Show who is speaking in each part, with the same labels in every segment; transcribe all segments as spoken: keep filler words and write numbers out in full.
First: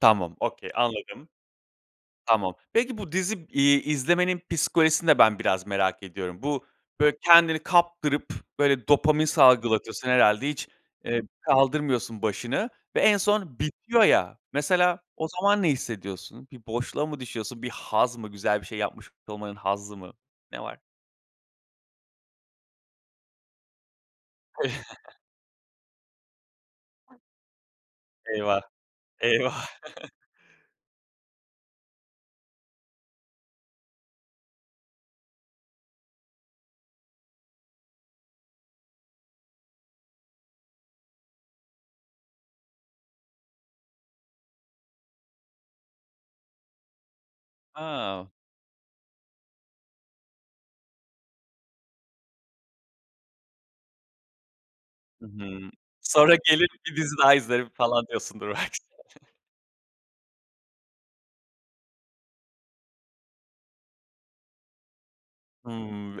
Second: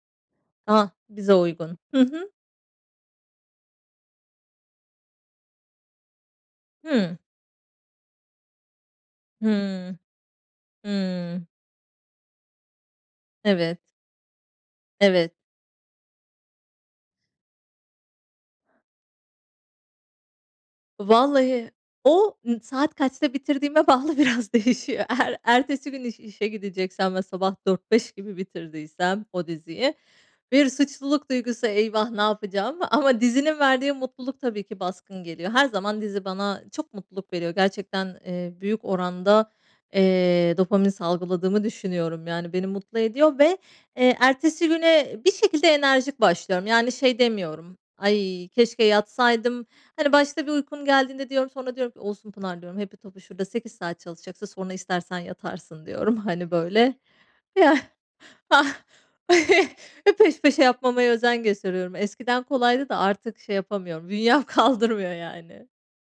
Speaker 1: Tamam, okay,
Speaker 2: Ah!
Speaker 1: anladım.
Speaker 2: Bize uygun. Hı hı.
Speaker 1: Tamam, peki, bu dizi, iii, izlemenin psikolojisini de ben biraz merak ediyorum. Bu böyle
Speaker 2: Hımm.
Speaker 1: kendini kaptırıp, böyle, dopamin
Speaker 2: Hımm.
Speaker 1: salgılatıyorsun herhâlde hiç, eee,
Speaker 2: Hımm.
Speaker 1: kaldırmıyorsun başını ve en son
Speaker 2: Evet.
Speaker 1: bitiyor ya, mesela o
Speaker 2: Evet.
Speaker 1: zaman ne hissediyorsun? Bir boşluğa mı düşüyorsun? Bir haz mı? Güzel bir şey yapmış olmanın hazzı mı? Ne var?
Speaker 2: Vallahi o, ımm, saat kaçta bitirdiğime bağlı biraz değişiyor. Eğer ertesi gün iş işe gideceksem ve sabah dört beş gibi
Speaker 1: Eyvah!
Speaker 2: bitirdiysem o
Speaker 1: Eyvah!
Speaker 2: diziyi, bir suçluluk duygusu, "Eyvah, ne yapacağım?" Ama dizinin verdiği mutluluk tabii ki baskın geliyor. Her zaman dizi bana çok mutluluk veriyor. Gerçekten, eee, büyük oranda, eee, dopamin salgıladığımı düşünüyorum. Yani beni mutlu ediyor ve, eee, ertesi güne bir şekilde enerjik başlıyorum. Yani şey demiyorum:
Speaker 1: A!
Speaker 2: "Ay, keşke yatsaydım." Hani, başta bir uykum geldiğinde diyorum sonra diyorum ki, "Olsun Pınar," diyorum. "hepi topu şurada sekiz saat çalışacaksın, sonra istersen
Speaker 1: Hı hı.
Speaker 2: yatarsın." diyorum.
Speaker 1: "Sonra
Speaker 2: Hani,
Speaker 1: gelir
Speaker 2: böyle
Speaker 1: bir dizi daha izlerim." falan diyorsundur
Speaker 2: Ah!
Speaker 1: belki.
Speaker 2: E, peş peşe yapmamaya özen gösteriyorum eskiden kolaydı da artık şey yapamıyorum bünyem kaldırmıyor yani.
Speaker 1: Hımm,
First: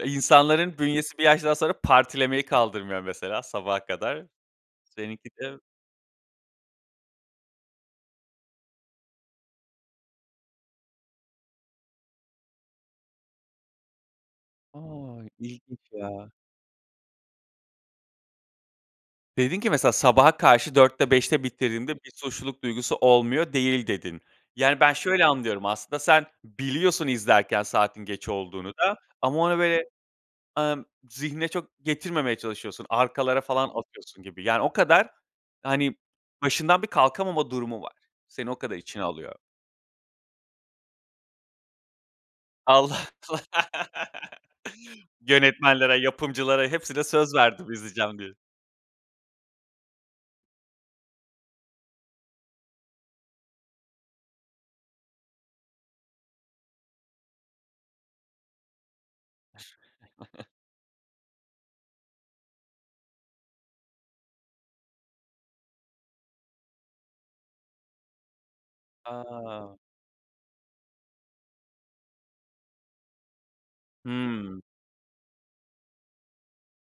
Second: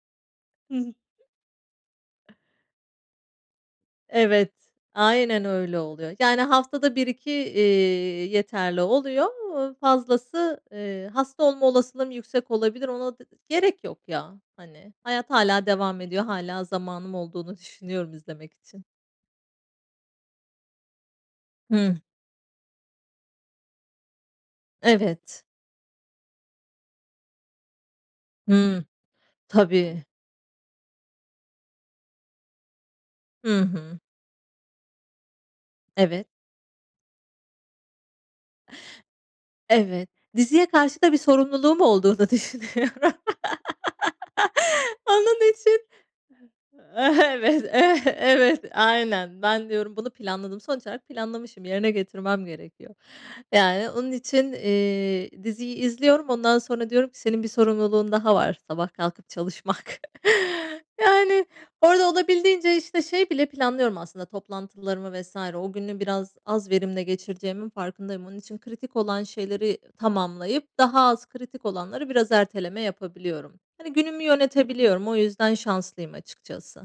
Speaker 2: Hı
Speaker 1: insanların
Speaker 2: hı.
Speaker 1: bünyesi bir yaştan sonra partilemeyi kaldırmıyor mesela sabaha kadar.
Speaker 2: Evet,
Speaker 1: Seninki
Speaker 2: aynen
Speaker 1: de
Speaker 2: öyle oluyor. Yani haftada bir iki, iii, yeterli oluyor, eee, fazlası, eee, hasta olma olasılığım yüksek olabilir, ona d gerek yok ya,
Speaker 1: A,
Speaker 2: hani. Hayat hâlâ
Speaker 1: ilginç
Speaker 2: devam ediyor.
Speaker 1: ya.
Speaker 2: Hâlâ zamanım olduğunu düşünüyorum izlemek için.
Speaker 1: Dedin ki mesela, "Sabaha karşı dörtte beşte bitirdiğimde
Speaker 2: Hıh.
Speaker 1: bir suçluluk duygusu olmuyor değil." dedin. Yani ben şöyle
Speaker 2: Evet.
Speaker 1: anlıyorum: Aslında sen biliyorsun izlerken saatin geç olduğunu
Speaker 2: Hımm.
Speaker 1: da ama ona böyle,
Speaker 2: Tabii.
Speaker 1: ımm, zihne çok getirmemeye çalışıyorsun. Arkalara
Speaker 2: Hı
Speaker 1: falan
Speaker 2: hı.
Speaker 1: atıyorsun gibi. Yani o kadar, hani,
Speaker 2: Evet.
Speaker 1: başından bir kalkamama durumu var. Seni o kadar içine alıyor.
Speaker 2: Evet. Diziye karşı da bir sorumluluğum olduğunu
Speaker 1: Allah!
Speaker 2: düşünüyorum. Onun için
Speaker 1: Yönetmenlere, yapımcılara hepsine söz
Speaker 2: Evet,
Speaker 1: verdim,
Speaker 2: ev
Speaker 1: izleyeceğim diye.
Speaker 2: evet, aynen. Ben diyorum bunu planladım. Sonuç olarak planlamışım, yerine getirmem gerekiyor. Yani onun için, eee, diziyi izliyorum. Ondan sonra diyorum ki, "Senin bir sorumluluğun daha var: Sabah kalkıp çalışmak." Yani orada olabildiğince, işte, şey bile planlıyorum, aslında, toplantılarımı vs. O günü biraz az verimle geçireceğimin farkındayım. Onun için kritik olan şeyleri, iii,
Speaker 1: A!
Speaker 2: tamamlayıp daha az kritik olanları biraz erteleme yapabiliyorum. Hani, günümü
Speaker 1: Hımm.
Speaker 2: yönetebiliyorum, o yüzden şanslıyım açıkçası.